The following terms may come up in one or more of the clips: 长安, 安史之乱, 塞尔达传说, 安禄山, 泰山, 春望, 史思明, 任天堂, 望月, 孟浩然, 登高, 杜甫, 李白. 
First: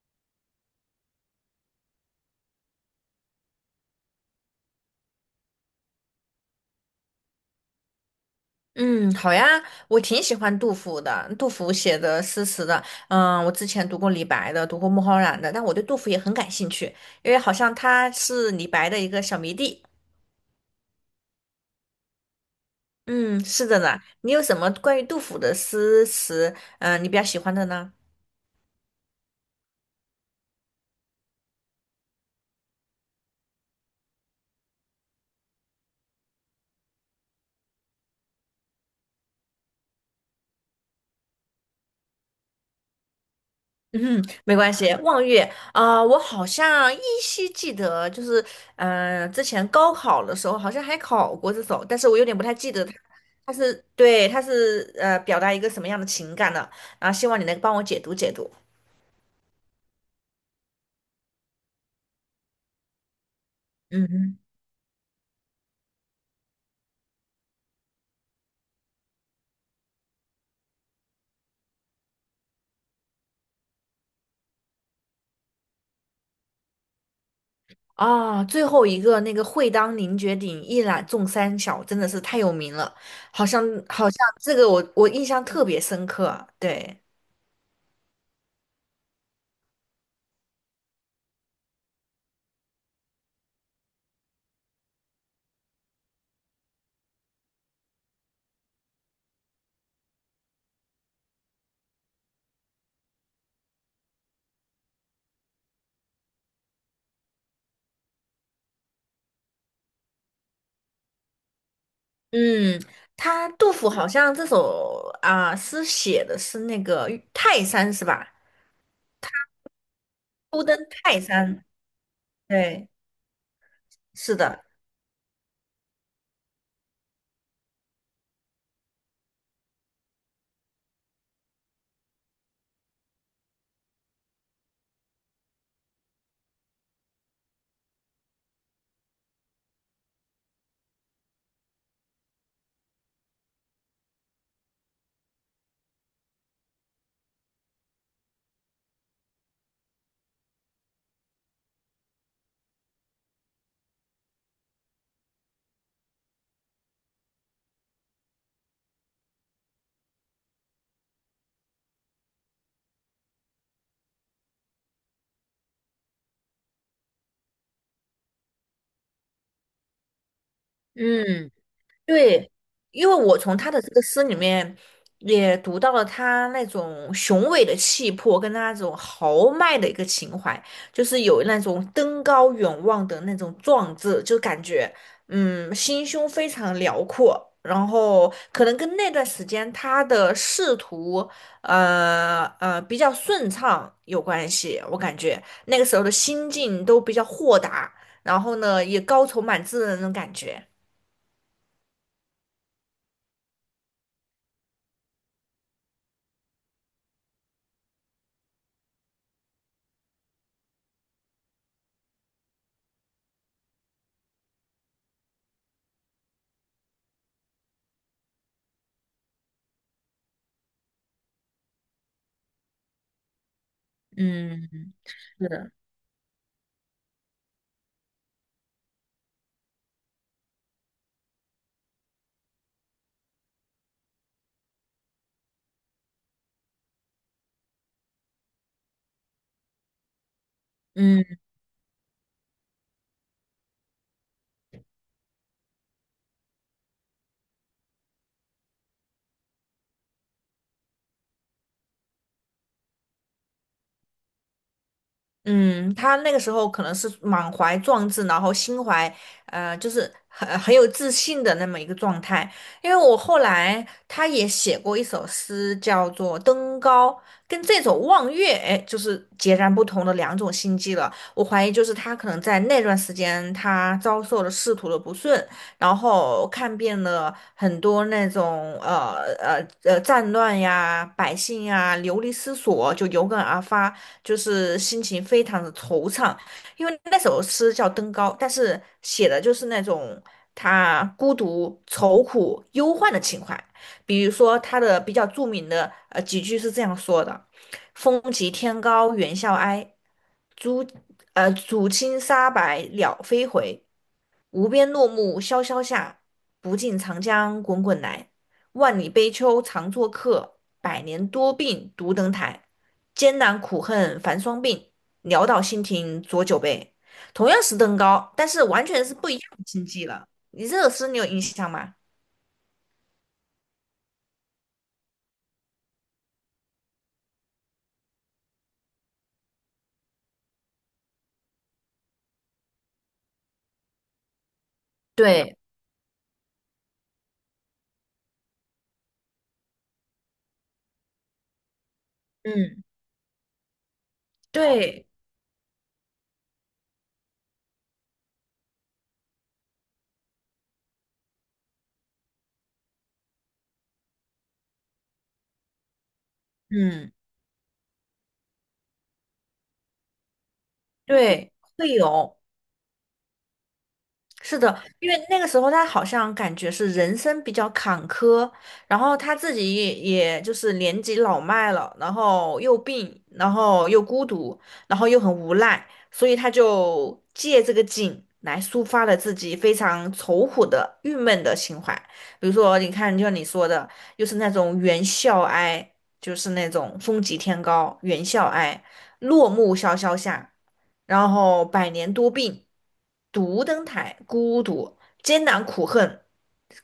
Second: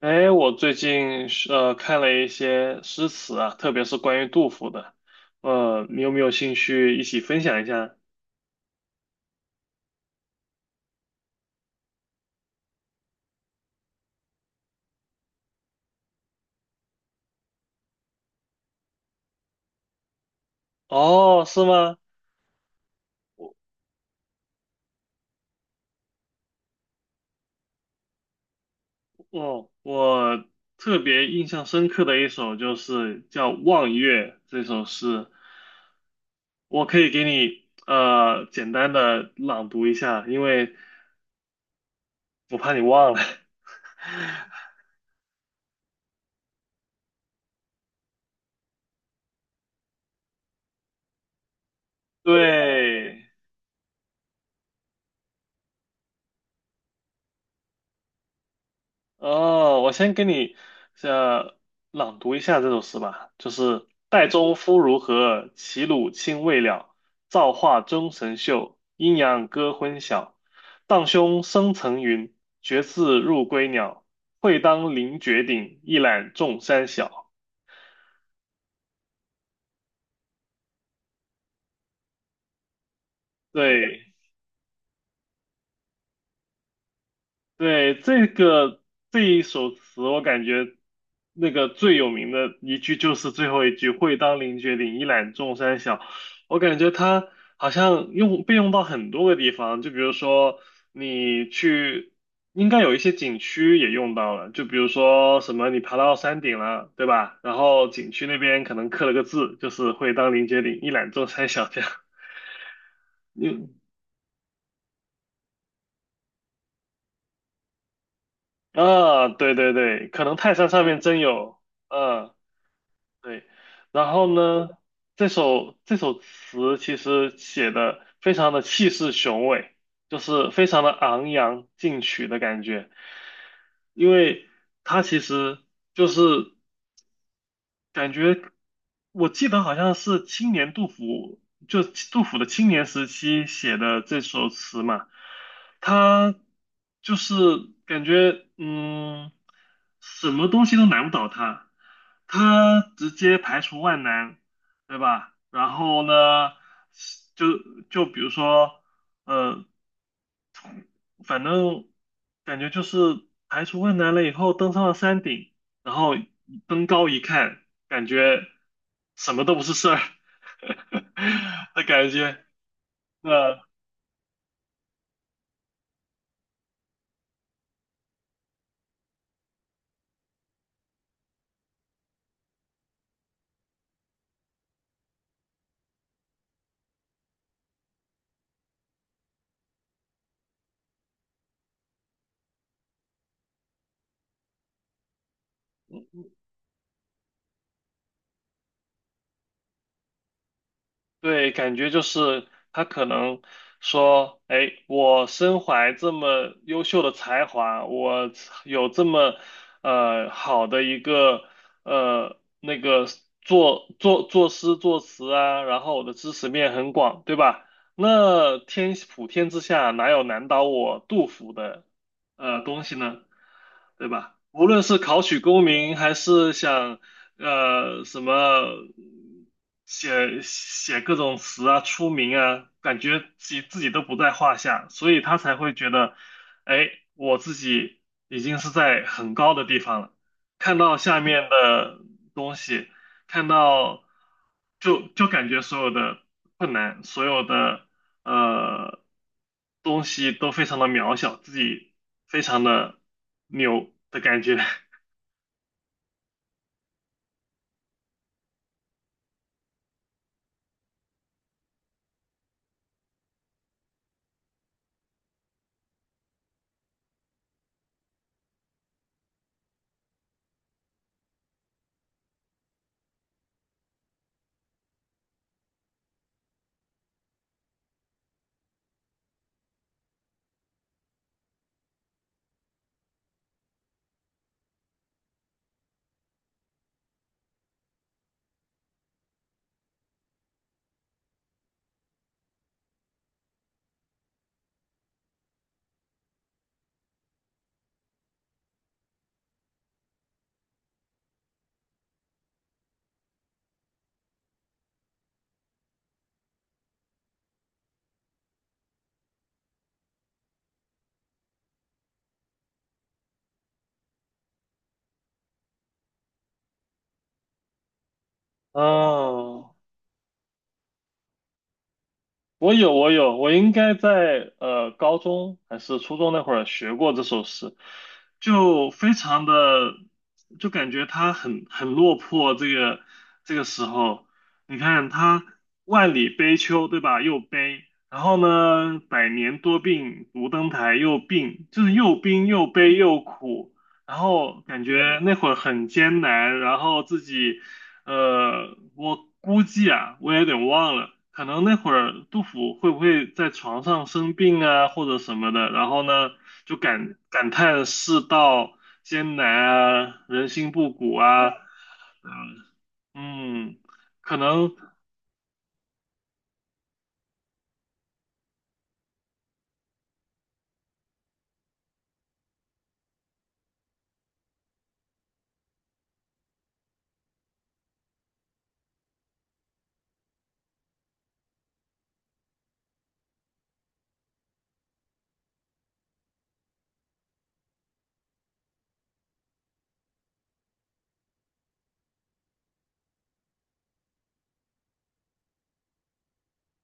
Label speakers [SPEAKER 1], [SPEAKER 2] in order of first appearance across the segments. [SPEAKER 1] 哎，我最近是看了一些诗词啊，特别是关于杜甫的，你有没有兴趣一起分享一下？
[SPEAKER 2] 嗯，好呀，我挺喜欢杜甫的，杜甫写的诗词的，嗯，我之前读过李白的，读过孟浩然的，但我对杜甫也很感兴趣，因为好像他是李白的一个小迷弟。
[SPEAKER 1] 哦，是吗？
[SPEAKER 2] 嗯，是的呢，你有什么关于杜甫的诗词，嗯，你比较喜欢的呢？
[SPEAKER 1] 哦，我特别印象深刻的一首就是叫《望月》这首诗，我可以给你简单的朗读一下，因为我怕你忘了。
[SPEAKER 2] 嗯，没关系。望月啊、我好像依稀记得，就是嗯、之前高考的时候好像还考过这首，但是我有点不太记得它，
[SPEAKER 1] 对，
[SPEAKER 2] 它是对，它是表达一个什么样的情感的。然后希望你能帮我解读解读。
[SPEAKER 1] 哦，我先给你呃朗读一下这首诗吧，就是
[SPEAKER 2] 嗯
[SPEAKER 1] 岱
[SPEAKER 2] 嗯。
[SPEAKER 1] 宗夫如何，齐鲁青未了。造化钟神秀，阴阳割昏晓。荡胸生层云，决眦入归鸟。会当凌绝顶，一览众山小。
[SPEAKER 2] 啊，最后一个那个“会当凌绝顶，一览众山小”真的是太有名了，好像
[SPEAKER 1] 对，
[SPEAKER 2] 好像这个我印象特别深刻。对，
[SPEAKER 1] 对，这个这一首词，我感觉那个最有名的一句就是最后一句“会当凌绝顶，一览众山小”。我感觉它好像用被用到很多个地方，就比如说你去，应该有一些景区也用到了，就比如说什么你爬到山顶了，对吧？然后景区那边可能刻了个字，就是“会当凌绝顶，一览众山小”这样。
[SPEAKER 2] 嗯，他杜
[SPEAKER 1] 嗯
[SPEAKER 2] 甫好像这首啊、诗写的是那个泰山是吧？
[SPEAKER 1] 啊，对对对，可能泰
[SPEAKER 2] 初
[SPEAKER 1] 山
[SPEAKER 2] 登
[SPEAKER 1] 上面真
[SPEAKER 2] 泰
[SPEAKER 1] 有，
[SPEAKER 2] 山，
[SPEAKER 1] 嗯。
[SPEAKER 2] 对，
[SPEAKER 1] 对，然后
[SPEAKER 2] 是的，
[SPEAKER 1] 呢，这首词其实写的非常的气势雄伟，就是非常的昂扬进取的感觉，因为它其实就是。感觉我记得好像是青年杜甫，就杜甫的青年时期写的这首词嘛，他就是感觉嗯，什么东西都难不倒他，他直接排除万难，对吧？然后呢，就就比如说，呃，反正感觉就是排除万难了以后，登上了山顶，然后登高一看，感觉什么都不是事儿
[SPEAKER 2] 嗯。
[SPEAKER 1] 的感觉。
[SPEAKER 2] 对，因为我从
[SPEAKER 1] 那
[SPEAKER 2] 他的这个诗里面也读到了他那种雄伟的气魄，跟他那种豪迈的一个情怀，就是有那种登高远望的那种壮志，就感觉嗯心胸非常辽阔。然后可能跟那段时间他的仕途，比较顺畅有关系，我感觉那个时候的心境都比较豁达，然后呢也高愁满志的那种感觉，
[SPEAKER 1] 对，感觉就是他可能说，哎，我身怀这么优秀的才华，我有这么好的一个呃那个作诗作词啊，然后我的知识面很广，对吧？那天普天之下哪有难倒我杜甫的东西呢？对吧？无
[SPEAKER 2] 嗯。
[SPEAKER 1] 论是考取
[SPEAKER 2] 是，
[SPEAKER 1] 功
[SPEAKER 2] 的，
[SPEAKER 1] 名，还是想。什么写各种词啊，出名啊，感觉自己都不在话下，所以他才会觉得，哎，我自己已经是在很高的地方了，看到下
[SPEAKER 2] 嗯
[SPEAKER 1] 面的东西，看到就感觉所有的困难，所有的呃东西都非常的渺小，自己非常的牛的感觉。
[SPEAKER 2] 嗯，他那个时候可能是满怀壮志，然后心怀就是很有自信的那么一个状态。因为我后来他也写过一首诗，叫做《登高》，跟这首《望月》哎，就是截然不同的两种心境了。我怀疑就是他可能在那段时间，他遭受了仕途的不顺，然后看遍了很多那种战乱呀、百姓呀流离失所，就有感而发。就是心情非常的惆怅，因为那首诗叫《登高》，但是写的就是那种他孤独、愁苦、忧患的情怀。比如说他的比较著名的几句是这样说的：“风急天高猿啸哀，渚渚清沙白鸟飞回。无边落木萧萧下，不尽长江滚滚来。万里悲秋常作客，百年多病独登台。艰难苦恨繁霜鬓，潦倒新停浊酒杯。同样是登高，但是完全是不一样的
[SPEAKER 1] 哦，
[SPEAKER 2] 境界了。你这首诗你有印象吗？
[SPEAKER 1] 我有，我有，我应该在高中还是初中那会儿学过这首诗，就非常的，就感觉他很落魄。这个时候，你看他
[SPEAKER 2] 对，
[SPEAKER 1] 万里悲秋，对吧？又悲，然后呢，百年多病独登台又病，就是又病又
[SPEAKER 2] 嗯，
[SPEAKER 1] 悲又苦。然后感
[SPEAKER 2] 对，
[SPEAKER 1] 觉那会儿很艰难，然后自己我估计啊，我也有点忘了，可能那会儿杜甫会不会在床上生病啊，或者什么的，然后呢，就
[SPEAKER 2] 嗯，
[SPEAKER 1] 感叹世道艰难啊，人心不古啊，
[SPEAKER 2] 对，会有。
[SPEAKER 1] 嗯，可
[SPEAKER 2] 是
[SPEAKER 1] 能，
[SPEAKER 2] 的，因为那个时候他好像感觉是人生比较坎坷，然后他自己也就是年纪老迈了，然后又病，然后又孤独，然后又很无奈，所以他就借这个景来抒发了自己非常愁苦的、郁闷的情怀。比如说，你看，就像你说的，又是那种猿啸哀，就是那种风急天高，猿啸哀，落木萧萧下，然后百年多病，独登台，孤独，艰难苦恨，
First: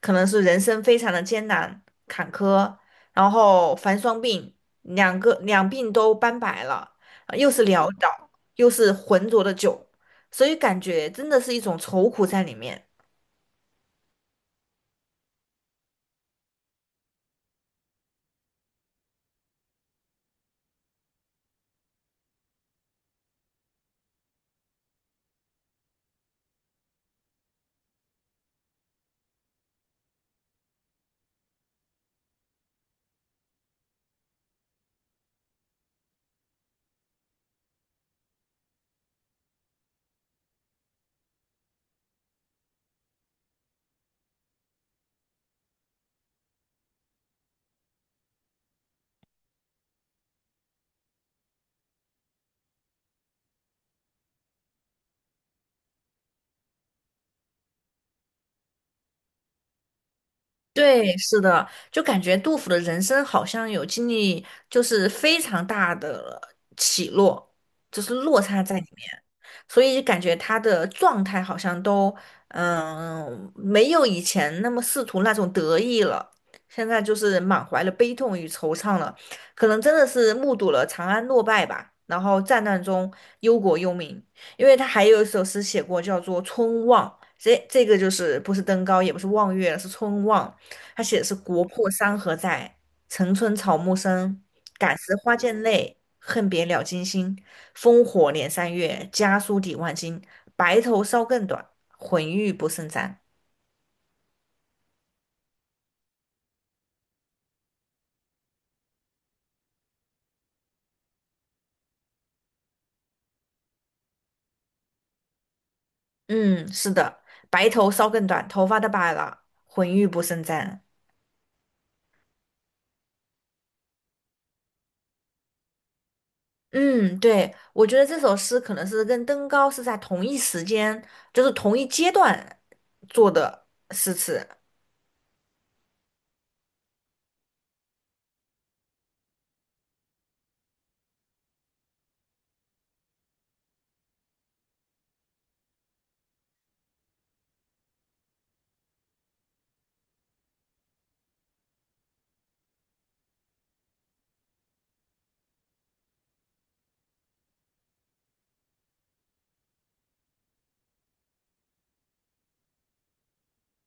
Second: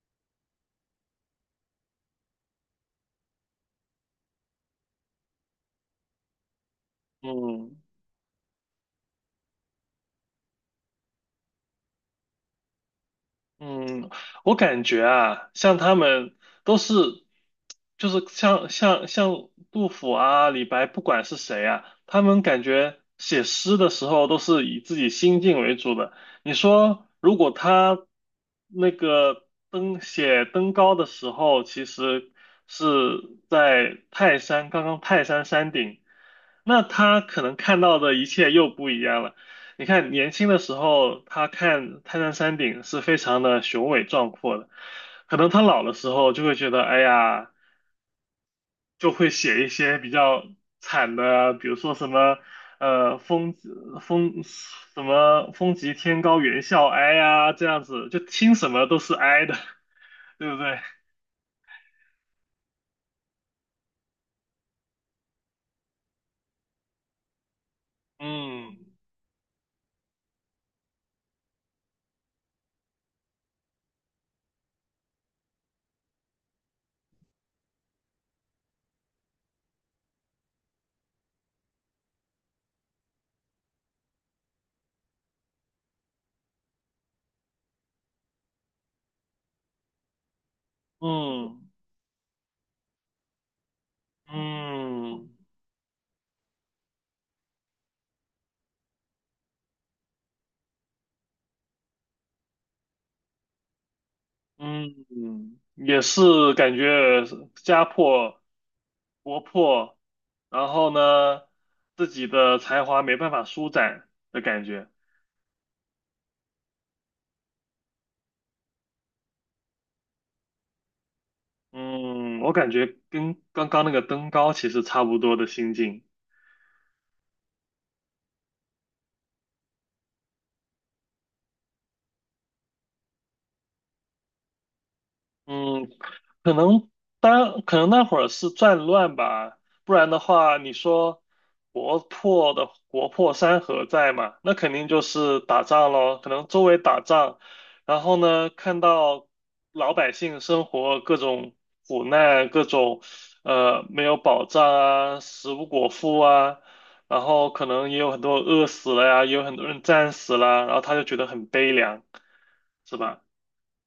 [SPEAKER 2] 可能是人生非常的艰难坎坷，然后凡双病，两病都斑白了，又是
[SPEAKER 1] 嗯，
[SPEAKER 2] 潦倒，又是浑浊的酒，所以感觉真的是一种愁苦在里面。
[SPEAKER 1] 嗯，我感觉啊，像他们都是，就是像杜甫啊、李白，不管是谁啊，他们感觉写诗的时候都是以自己心境为主的。你说，如果他那个登高的时候，其实是在泰山，刚刚泰山山顶，那他可能看到的一切又不一样了。你看，年轻的时候，他看泰山山顶是非常的雄伟壮阔的，可能他老的时候就会觉得，哎呀，就会写一些比较惨的啊，比如说什么，风风什么风急天高猿啸哀呀，这样子，就听什么都是哀的，对不对？
[SPEAKER 2] 对，是的，就感觉杜甫的人生好像有经历，就是非常大的起落，就是落差
[SPEAKER 1] 嗯
[SPEAKER 2] 在里面，所以感觉他的状态好像都，嗯，没有以前那么仕途那种得意了，现在就是满怀了悲痛与惆怅了，可能真的是目睹了长安落败吧，然后战乱中忧国忧民，因为他还有一首诗写过，叫做《春望》，这个就是不是登高，也不是望月，是春望。他写的是“国
[SPEAKER 1] 嗯
[SPEAKER 2] 破山河在，城春草木深。感时
[SPEAKER 1] 嗯
[SPEAKER 2] 花溅泪，恨别鸟惊心。烽火连三月，家书抵万金。白头搔更短，浑欲不胜簪。”
[SPEAKER 1] 嗯嗯，也是感觉家破活泼，然后呢，自己的才华没办法舒展的感觉。
[SPEAKER 2] 嗯，是的，白头搔更短，头发都白了，浑欲不胜簪。
[SPEAKER 1] 嗯，我感觉跟刚刚那个登高其实差不多的心境。
[SPEAKER 2] 嗯，对，我觉得这首诗可能是跟登高是在同一时间，就是同一阶段做的诗词。
[SPEAKER 1] 嗯，可能当可能那会儿是战乱吧，不然的话，你说国破的国破山河在嘛，那肯定就是打仗咯，可能周围打仗，然后呢，看到老百姓生活各种苦难，各种没有保障啊，食不果腹啊，然后可能也有很多饿死了呀，也有很多人战死了，然后他就觉得很悲凉，是吧？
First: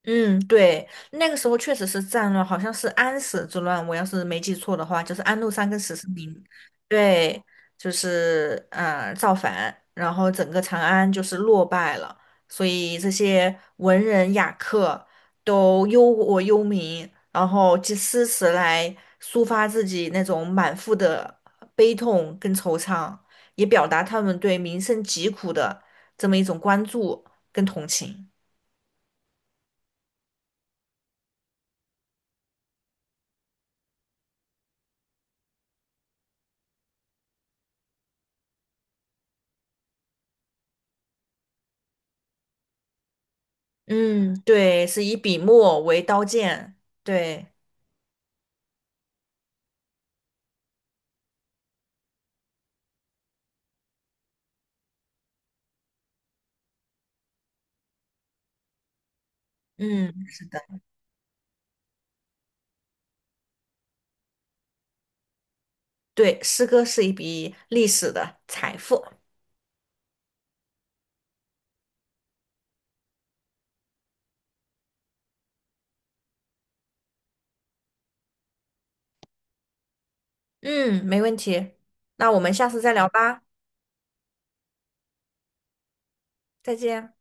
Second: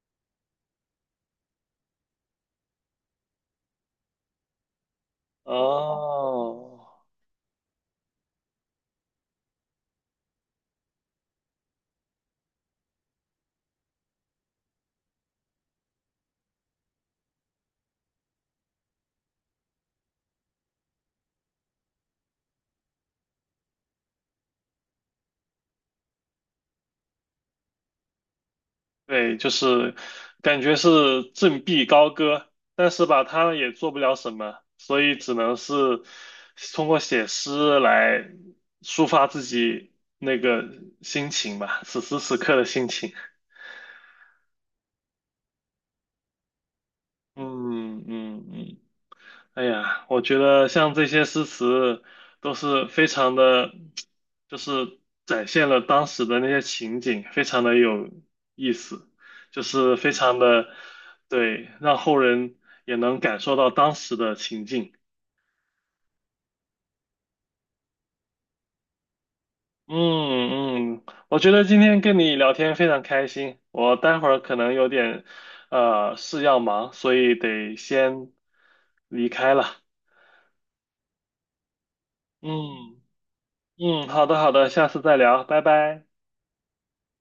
[SPEAKER 2] 嗯，对，那个时候确实是战乱，好像是安史之乱，我要是没记错的话，就是安禄山跟史思明，
[SPEAKER 1] 哦。
[SPEAKER 2] 对，就是造反，然后整个长安就是落败了，所以这些文人雅客都忧国忧民，然后借诗词来抒发自己那种满腹的悲痛跟惆怅，也表达他们对民生疾苦的这么一种关注跟同情。
[SPEAKER 1] 对，就是感觉是振臂高歌，但是吧，他也做不了什么，所以只能是通过写诗来抒发自己那个心情吧，此时此刻的心情。
[SPEAKER 2] 嗯，对，是以笔墨为刀剑，对，
[SPEAKER 1] 嗯嗯嗯，哎呀，我觉得像这些诗词都是非常的，就是展现了当时的那些情景，非常的有意思，就是非
[SPEAKER 2] 嗯，
[SPEAKER 1] 常
[SPEAKER 2] 是的，
[SPEAKER 1] 的，对，让后人也能感受到当时的情境。
[SPEAKER 2] 对，诗歌是一笔历史的财富，
[SPEAKER 1] 嗯嗯，我觉得今天跟你聊天非常开心，我待会儿可能有点事要忙，所以得先离开了。
[SPEAKER 2] 嗯，没问题，那我们下次再
[SPEAKER 1] 嗯
[SPEAKER 2] 聊吧，
[SPEAKER 1] 嗯，好的好的，下次再聊，拜拜。
[SPEAKER 2] 再见。